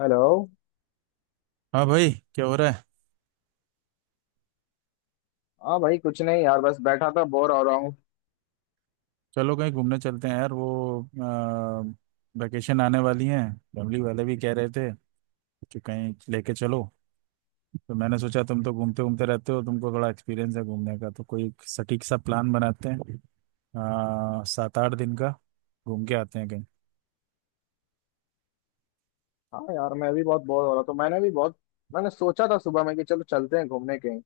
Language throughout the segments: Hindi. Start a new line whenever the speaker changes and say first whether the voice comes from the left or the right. left: हेलो।
right: हाँ भाई, क्या हो रहा है।
left: हाँ भाई, कुछ नहीं यार, बस बैठा था, बोर हो रहा हूँ।
right: चलो, कहीं घूमने चलते हैं यार। वो वैकेशन आने वाली है। फैमिली वाले भी कह रहे थे कि कहीं लेके चलो। तो मैंने सोचा, तुम तो घूमते घूमते रहते हो, तुमको बड़ा एक्सपीरियंस है घूमने का, तो कोई एक सटीक सा प्लान बनाते हैं 7 8 दिन का। घूम के आते हैं कहीं।
left: हाँ यार, मैं भी बहुत बोर हो रहा था। मैंने भी बहुत मैंने सोचा था सुबह में कि चलो चलते हैं घूमने कहीं।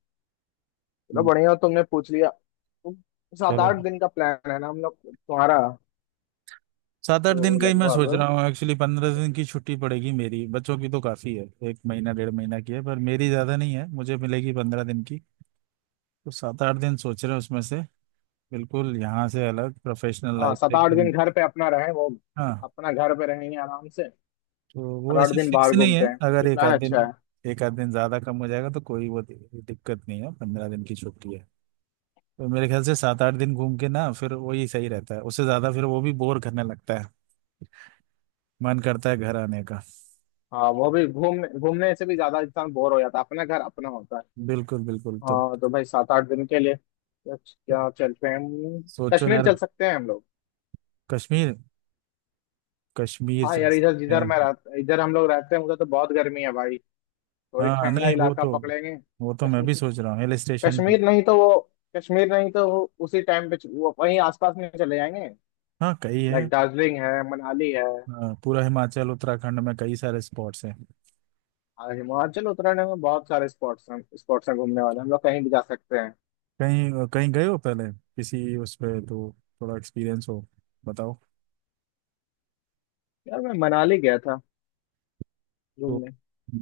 left: चलो
right: हम्म,
left: बढ़िया हुआ तुमने पूछ लिया। तो सात
right: चलो,
left: आठ दिन का प्लान है ना हम लोग तुम्हारा।
right: 7 8 दिन
left: तो
right: का ही मैं सोच
left: लगभग।
right: रहा हूँ। एक्चुअली 15 दिन की छुट्टी पड़ेगी मेरी, बच्चों की तो काफ़ी है, 1 महीना 1.5 महीना की है, पर मेरी ज़्यादा नहीं है, मुझे मिलेगी 15 दिन की। तो 7 8 दिन सोच रहे हैं उसमें से, बिल्कुल यहाँ से अलग, प्रोफेशनल
left: हाँ,
right: लाइफ से
left: सात आठ
right: एकदम।
left: दिन घर पे अपना रहे वो,
right: हाँ,
left: अपना घर पे रहेंगे आराम से,
right: तो
left: और
right: वो
left: आठ
right: ऐसे
left: दिन
right: फिक्स
left: बाहर
right: नहीं है,
left: घूमते हैं।
right: अगर
left: ये
right: एक
left: प्लान
right: आध दिन,
left: अच्छा है।
right: एक आध दिन ज्यादा कम हो जाएगा तो कोई वो दिक्कत नहीं है, 15 दिन की छुट्टी है। तो मेरे ख्याल से 7 8 दिन घूम के ना फिर वही सही रहता है, उससे ज्यादा फिर वो भी बोर करने लगता है, मन करता है घर आने का।
left: हाँ, वो भी घूमने घूमने से भी ज्यादा इंसान बोर हो जाता है, अपना घर अपना होता है।
right: बिल्कुल बिल्कुल। तो
left: हाँ तो भाई, 7 8 दिन के लिए क्या क्या चलते हैं?
right: सोचो
left: कश्मीर
right: यार,
left: चल सकते हैं हम लोग।
right: कश्मीर। कश्मीर
left: हाँ
right: चल
left: यार, इधर
right: सकते
left: जिधर मैं
right: हैं।
left: रह इधर हम लोग रहते हैं, उधर तो बहुत गर्मी है भाई। थोड़ी
right: हाँ
left: ठंडा
right: नहीं, वो
left: इलाका
right: तो,
left: पकड़ेंगे।
right: वो तो मैं
left: कश्मीर।
right: भी सोच रहा हूँ, हिल स्टेशन।
left: कश्मीर नहीं तो वो। कश्मीर नहीं तो वो, उसी टाइम पे वो वहीं आसपास में चले जाएंगे।
right: हाँ, कई
left: लाइक
right: है।
left: दार्जिलिंग है, मनाली है।
right: हाँ, पूरा हिमाचल उत्तराखंड में कई सारे स्पॉट्स हैं।
left: और हिमाचल उत्तराखंड में बहुत सारे स्पॉट्स हैं, घूमने वाले, हम लोग कहीं भी जा सकते हैं।
right: कहीं कहीं गए हो पहले किसी उस पे तो, थोड़ा एक्सपीरियंस हो, बताओ।
left: यार मैं मनाली गया था
right: तो
left: घूमने,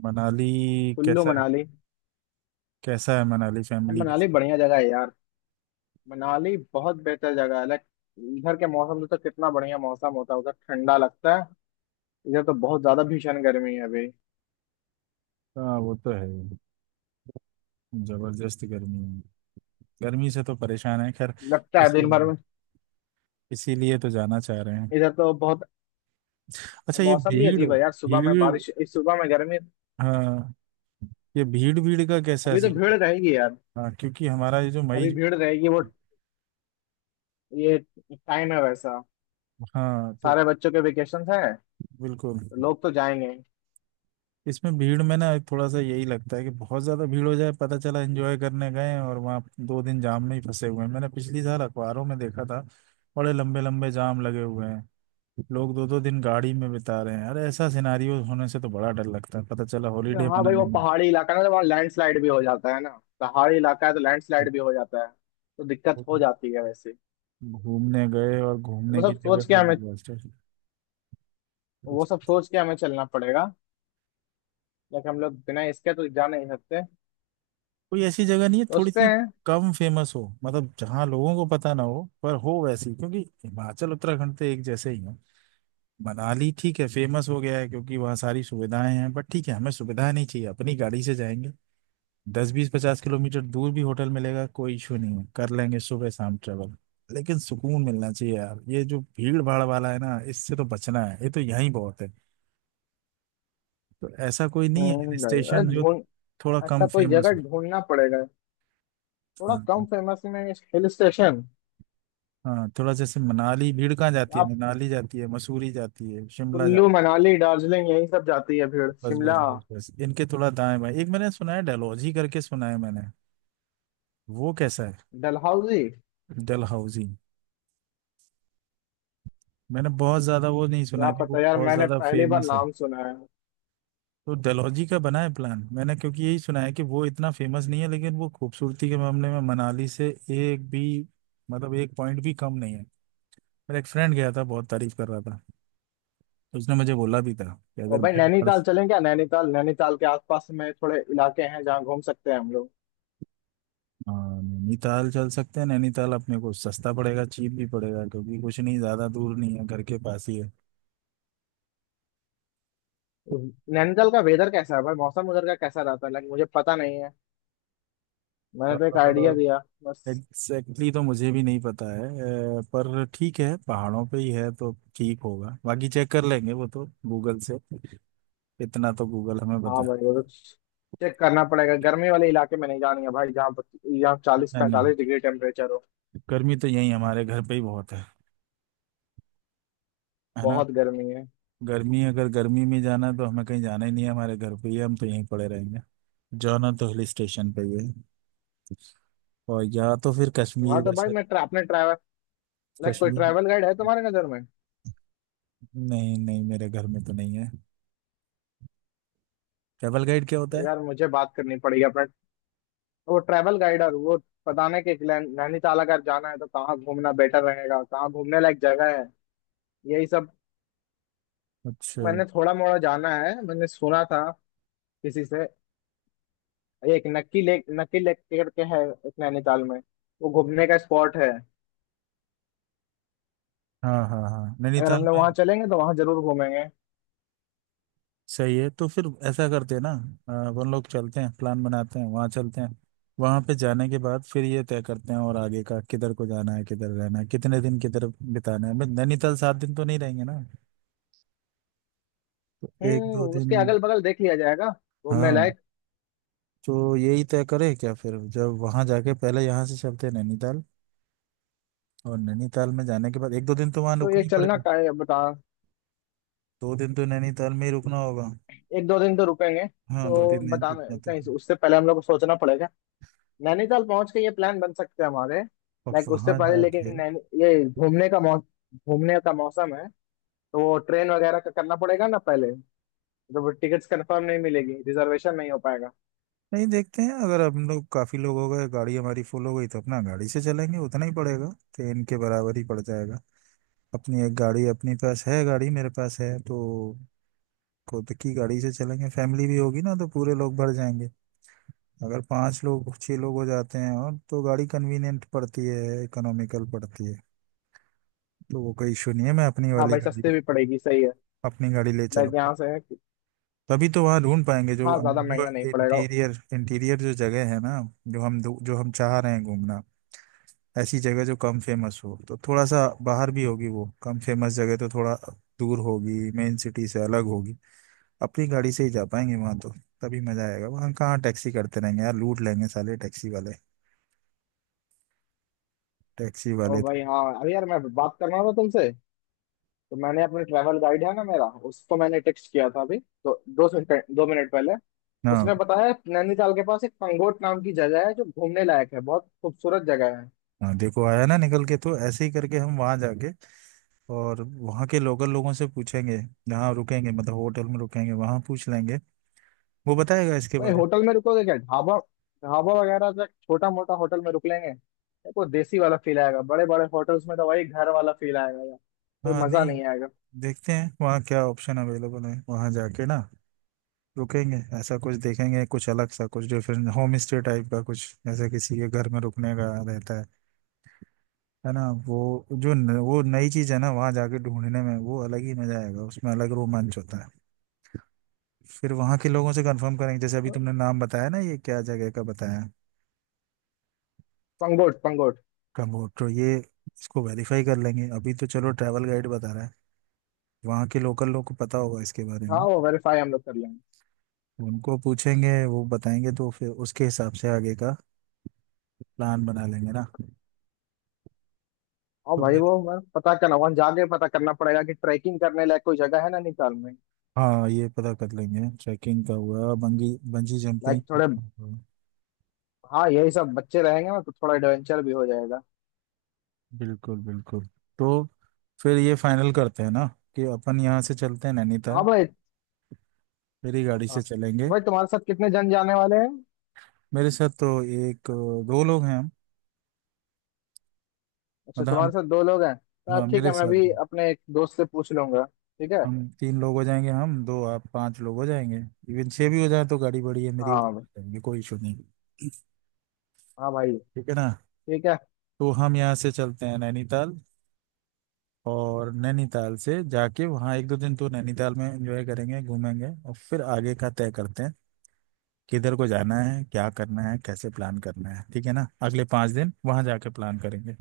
right: मनाली
left: कुल्लू
right: कैसा है?
left: मनाली।
right: कैसा है मनाली?
left: अब
right: फैमिली
left: मनाली
right: कैसे?
left: बढ़िया जगह है यार। मनाली बहुत बेहतर जगह है, लाइक इधर के मौसम से तो कितना बढ़िया मौसम होता है, उधर ठंडा लगता है। इधर तो बहुत ज्यादा भीषण गर्मी है अभी।
right: हाँ वो तो है, जबरदस्त गर्मी है। गर्मी से तो परेशान है, खैर।
left: लगता है दिन भर
right: इसीलिए,
left: में।
right: इसीलिए तो जाना चाह रहे हैं।
left: इधर तो बहुत,
right: अच्छा, ये
left: मौसम भी
right: भीड़
left: अजीब है यार, सुबह में
right: भीड़।
left: बारिश, इस सुबह में गर्मी।
right: हाँ, ये भीड़ भीड़ का कैसा
left: अभी तो
right: सीन
left: भीड़
right: है?
left: रहेगी यार।
right: हाँ, क्योंकि हमारा ये जो
left: अभी
right: मई।
left: भीड़ रहेगी वो, ये टाइम है वैसा।
right: हाँ, तो
left: सारे बच्चों के वेकेशन है,
right: बिल्कुल।
left: तो लोग तो जाएंगे।
right: इसमें भीड़ में ना थोड़ा सा यही लगता है कि बहुत ज्यादा भीड़ हो जाए, पता चला एंजॉय करने गए हैं और वहाँ 2 दिन जाम में ही फंसे हुए हैं। मैंने पिछली साल अखबारों में देखा था, बड़े लंबे लंबे जाम लगे हुए हैं, लोग दो दो दिन गाड़ी में बिता रहे हैं। अरे ऐसा सिनारियो होने से तो बड़ा डर लगता है, पता चला हॉलीडे
left: हाँ भाई,
right: मनाने
left: वो
right: में
left: पहाड़ी इलाका है ना, तो वहाँ लैंडस्लाइड भी हो जाता है ना। पहाड़ी इलाका है तो लैंडस्लाइड भी हो जाता है, तो दिक्कत हो जाती है वैसे।
right: घूमने गए और
left: वो
right: घूमने की
left: सब
right: जगह
left: सोच के
right: पे
left: हमें
right: disaster।
left: वो सब सोच के हमें चलना पड़ेगा। लेकिन हम लोग बिना इसके तो जा नहीं सकते,
right: कोई ऐसी जगह नहीं है थोड़ी
left: सोचते
right: सी
left: हैं।
right: कम फेमस हो, मतलब जहाँ लोगों को पता ना हो पर हो वैसी, क्योंकि हिमाचल उत्तराखंड तो एक जैसे ही है। मनाली ठीक है, फेमस हो गया है क्योंकि वहाँ सारी सुविधाएं हैं, बट ठीक है, हमें सुविधाएं नहीं चाहिए, अपनी गाड़ी से जाएंगे। 10 20 50 किलोमीटर दूर भी होटल मिलेगा कोई इशू नहीं है, कर लेंगे सुबह शाम ट्रेवल। लेकिन सुकून मिलना चाहिए यार, ये जो भीड़ भाड़ वाला है ना, इससे तो बचना है, ये तो यहीं बहुत है। तो ऐसा कोई नहीं है हिल
left: नहीं, अरे
right: स्टेशन जो
left: ढूंढ,
right: थोड़ा
left: ऐसा
right: कम
left: कोई
right: फेमस
left: जगह
right: हो?
left: ढूंढना पड़ेगा,
right: हाँ
left: थोड़ा कम
right: हाँ।
left: फेमस में, हिल स्टेशन।
right: हाँ, थोड़ा जैसे मनाली, भीड़ कहाँ जाती है?
left: आप
right: मनाली जाती है, मसूरी जाती है, शिमला
left: कुल्लू
right: जाती है।
left: मनाली दार्जिलिंग, यही सब जाती है भीड़,
right: बस बस
left: शिमला,
right: बस बस, इनके थोड़ा दाएं बाएं। एक मैंने सुना है, डलहौजी करके सुना है मैंने। वो कैसा है?
left: डलहौजी।
right: डलहौजी। मैंने बहुत ज्यादा वो नहीं सुना
left: क्या
right: कि वो
left: पता यार,
right: बहुत
left: मैंने
right: ज्यादा
left: पहली बार
right: फेमस है।
left: नाम सुना है।
right: तो डलहौजी का बना है प्लान मैंने, क्योंकि यही सुना है कि वो इतना फेमस नहीं है लेकिन वो खूबसूरती के मामले में मनाली से एक भी, मतलब एक पॉइंट भी कम नहीं है। मेरा एक फ्रेंड गया था, बहुत तारीफ कर रहा था, तो उसने मुझे बोला भी था कि
left: और
right: अगर
left: भाई,
right: भीड़ भाड़
left: नैनीताल
right: से।
left: चलें क्या? नैनीताल, नैनीताल के आसपास में थोड़े इलाके हैं जहाँ घूम सकते हैं हम लोग।
right: हाँ, नैनीताल चल सकते हैं। नैनीताल अपने को सस्ता पड़ेगा, चीप भी पड़ेगा, क्योंकि कुछ नहीं, ज्यादा दूर नहीं है, घर के पास ही
left: नैनीताल का वेदर कैसा है भाई? मौसम उधर का कैसा रहता है? लाइक मुझे पता नहीं है। मैंने तो एक आइडिया दिया,
right: है।
left: बस।
right: एग्जैक्टली, तो मुझे भी नहीं पता है पर ठीक है, पहाड़ों पे ही है तो ठीक होगा, बाकी चेक कर लेंगे वो तो गूगल से। इतना तो गूगल हमें बता।
left: हाँ भाई वो तो, चेक करना पड़ेगा। गर्मी वाले इलाके में नहीं जानी है भाई, जहाँ जहाँ चालीस
right: नहीं नहीं,
left: पैंतालीस डिग्री टेम्परेचर हो।
right: गर्मी तो यही हमारे घर पे ही बहुत है ना।
left: बहुत गर्मी है।
right: गर्मी, अगर गर्मी में जाना है तो हमें कहीं जाना ही नहीं है, हमारे घर पे ही है, हम तो यहीं पड़े रहेंगे। जाना तो हिल स्टेशन पे ही है। और या तो फिर कश्मीर
left: हाँ तो भाई,
right: वैसे।
left: मैं अपने ट्रैवल, लाइक कोई
right: कश्मीर।
left: ट्रैवल गाइड है तुम्हारे नज़र में?
right: नहीं नहीं, मेरे घर में तो नहीं है। ट्रैवल गाइड क्या होता
left: तो
right: है?
left: यार मुझे बात करनी पड़ेगी अपना, वो ट्रैवल गाइड, और वो बताने के कि नैनीताल अगर जाना है तो कहाँ घूमना बेटर रहेगा, कहाँ घूमने लायक जगह है, यही सब।
right: अच्छा।
left: मैंने थोड़ा मोड़ा जाना है, मैंने सुना था किसी से, एक नक्की लेक, नक्की लेक करके है एक नैनीताल में। वो घूमने का स्पॉट है।
right: हाँ हाँ हाँ,
left: अगर
right: नैनीताल
left: हमने
right: में।
left: वहाँ चलेंगे तो वहाँ जरूर घूमेंगे।
right: सही है, तो फिर ऐसा करते हैं ना। अपन लोग चलते हैं, प्लान बनाते हैं, वहाँ चलते हैं। वहाँ पे जाने के बाद फिर ये तय करते हैं और आगे का, किधर को जाना है, किधर रहना है, कितने दिन किधर बिताना है। भाई नैनीताल 7 दिन तो नहीं रहेंगे ना, तो एक
left: हम्म,
right: दो दिन।
left: उसके अगल बगल देख लिया जाएगा घूमने
right: हाँ,
left: लायक।
right: तो यही तय करें क्या फिर, जब वहाँ जाके, पहले यहाँ से चलते हैं नैनीताल, और नैनीताल में जाने के बाद एक दो दिन तो वहाँ
left: तो ये
right: रुकना ही
left: चलना
right: पड़ेगा।
left: का है बता।
right: दो दिन तो नैनीताल में ही रुकना होगा।
left: एक 2 दिन तो रुकेंगे।
right: हाँ, दो
left: तो
right: तीन दिन
left: बताना,
right: इतना तो है।
left: उससे पहले हम लोग को सोचना पड़ेगा। नैनीताल पहुंच के ये प्लान बन सकते हैं हमारे।
right: और
left: लाइक उससे
right: वहाँ
left: पहले,
right: जाके।
left: लेकिन नैनी ये घूमने का मौसम है, तो वो ट्रेन वगैरह का करना पड़ेगा ना पहले, तो वो टिकट्स कंफर्म नहीं मिलेगी, रिजर्वेशन नहीं हो पाएगा।
right: नहीं देखते हैं, अगर हम लोग काफी लोग हो गए, गाड़ी हमारी फुल हो गई तो अपना गाड़ी से चलेंगे, उतना ही पड़ेगा, ट्रेन के बराबर ही पड़ जाएगा। अपनी एक गाड़ी अपने पास है, गाड़ी मेरे पास है, तो खुद की गाड़ी से चलेंगे। फैमिली भी होगी ना, तो पूरे लोग भर जाएंगे। अगर पांच लोग छह लोग हो जाते हैं और, तो गाड़ी कन्वीनियंट पड़ती है, इकोनॉमिकल पड़ती है। तो वो कोई इशू नहीं है, मैं अपनी
left: हाँ
right: वाली
left: भाई,
right: गाड़ी,
left: सस्ते भी पड़ेगी, सही है।
right: अपनी गाड़ी ले
left: लाइक
right: चलूंगा।
left: यहाँ से है
right: तभी तो वहाँ ढूंढ पाएंगे जो,
left: हाँ ज्यादा
right: जो
left: महंगा नहीं पड़ेगा।
right: इंटीरियर इंटीरियर जो जगह है ना, जो हम चाह रहे हैं घूमना। ऐसी जगह जो कम फेमस हो तो थोड़ा सा बाहर भी होगी, वो कम फेमस जगह तो थोड़ा दूर होगी, मेन सिटी से अलग होगी। अपनी गाड़ी से ही जा पाएंगे वहां तो, तभी मजा आएगा। वहां कहाँ टैक्सी करते रहेंगे यार, लूट लेंगे साले टैक्सी वाले। टैक्सी
left: ओ
right: वाले
left: भाई हाँ, अरे यार मैं बात करना था तुमसे। तो मैंने अपने ट्रैवल गाइड है ना मेरा, उसको मैंने टेक्स्ट किया था अभी तो, दो मिनट पहले।
right: ना।
left: उसने बताया नैनीताल के पास एक पंगोट नाम की जगह है जो घूमने लायक है, बहुत खूबसूरत जगह है।
right: हाँ, देखो आया ना निकल के, तो ऐसे ही करके हम वहां जाके और वहां के लोकल लोगों से पूछेंगे। जहाँ रुकेंगे, मतलब होटल में रुकेंगे वहां पूछ लेंगे, वो बताएगा इसके
left: भाई
right: बारे।
left: होटल में रुकोगे क्या, ढाबा? ढाबा वगैरह, तो छोटा मोटा होटल में रुक लेंगे, देखो देसी वाला फील आएगा, बड़े बड़े होटल्स में तो वही घर वाला फील आएगा यार, कोई
right: हाँ
left: मजा
right: नहीं,
left: नहीं आएगा।
right: देखते हैं वहाँ क्या ऑप्शन अवेलेबल है, वहां जाके ना रुकेंगे, ऐसा कुछ देखेंगे, कुछ अलग सा, कुछ डिफरेंट, होम स्टे टाइप का कुछ, ऐसा किसी के घर में रुकने का रहता है ना। वो जो न, वो नई चीज़ है ना, वहाँ जाके ढूंढने में वो अलग ही मजा आएगा, उसमें अलग रोमांच होता है। फिर वहाँ के लोगों से कंफर्म करेंगे, जैसे अभी तुमने नाम बताया ना, ये क्या जगह का बताया,
left: पंगोट, पंगोट।
right: कम्बोड, तो ये, इसको वेरीफाई कर लेंगे। अभी तो चलो ट्रैवल गाइड बता रहा है, वहाँ के लोकल लोग को पता होगा इसके बारे
left: हाँ,
right: में,
left: वो वेरीफाई हम लोग कर लेंगे।
right: उनको पूछेंगे, वो बताएंगे, तो फिर उसके हिसाब से आगे का प्लान बना लेंगे ना।
left: और
right: तो
left: भाई वो मैं पता करना, वहां जाके पता करना पड़ेगा कि ट्रैकिंग करने लायक कोई जगह है ना नैनीताल में।
right: हाँ, ये पता कर लेंगे, ट्रैकिंग का हुआ, बंगी बंजी जंपिंग
left: लाइक थोड़े,
right: का हुआ।
left: हाँ यही सब, बच्चे रहेंगे ना तो थोड़ा एडवेंचर भी हो जाएगा।
right: बिल्कुल बिल्कुल। तो फिर ये फाइनल करते हैं ना कि अपन यहाँ से चलते हैं
left: हाँ
right: नैनीताल,
left: भाई।
right: मेरी गाड़ी से
left: हाँ
right: चलेंगे।
left: तो भाई, तुम्हारे साथ कितने जन जाने वाले हैं?
right: मेरे साथ तो एक दो लोग हैं हम,
left: अच्छा,
right: मतलब
left: तुम्हारे
right: हम,
left: साथ दो लोग हैं तो
right: हाँ
left: ठीक
right: मेरे
left: है, मैं
right: साथ
left: भी अपने एक दोस्त से पूछ लूंगा, ठीक है।
right: हम तीन लोग हो जाएंगे, हम दो आप पांच लोग हो जाएंगे। इवन छह भी हो जाए तो गाड़ी बड़ी है मेरी, उसमें
left: हाँ।
right: जाएंगे, कोई इशू नहीं।
left: हाँ भाई
right: ठीक है ना।
left: ठीक है।
right: तो हम यहाँ से चलते हैं नैनीताल, और नैनीताल से जाके वहाँ एक दो दिन तो नैनीताल में एंजॉय करेंगे, घूमेंगे और फिर आगे का तय करते हैं, किधर को जाना है, क्या करना है, कैसे प्लान करना है। ठीक है ना, अगले 5 दिन वहाँ जाके प्लान करेंगे,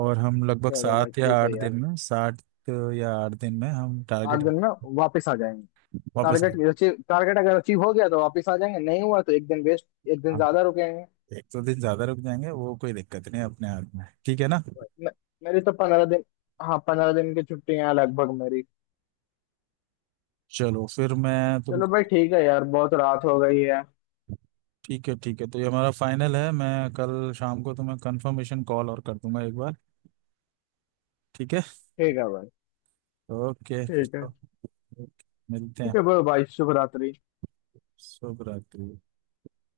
right: और हम लगभग
left: चलो भाई
right: सात या
left: ठीक
right: आठ
left: है यार।
right: दिन में, 7 या 8 दिन में हम
left: आठ
right: टारगेट,
left: दिन में वापस आ जाएंगे।
right: वापस आएंगे।
left: टारगेट अचीव, टारगेट अगर अचीव हो गया तो वापस आ जाएंगे, नहीं हुआ तो एक दिन वेस्ट, एक दिन
right: हाँ,
left: ज्यादा रुकेंगे।
right: एक दो दिन ज़्यादा रुक जाएंगे, वो कोई दिक्कत नहीं है, अपने हाथ में है। ठीक है ना।
left: मे- मेरी तो 15 दिन, हाँ 15 दिन की छुट्टियां हैं लगभग मेरी।
right: चलो, फिर मैं
left: चलो भाई
right: तुमको।
left: ठीक है यार, बहुत रात हो गई है।
right: ठीक है ठीक है, तो ये हमारा फाइनल है, मैं कल शाम को तुम्हें कंफर्मेशन कॉल और कर दूंगा एक बार। ठीक है।
left: ठीक है भाई।
right: ओके।
left: ठीक है।
right: मिलते
left: ठीक
right: हैं।
left: है भाई, भाई शुभ रात्रि।
right: शुभ रात्रि।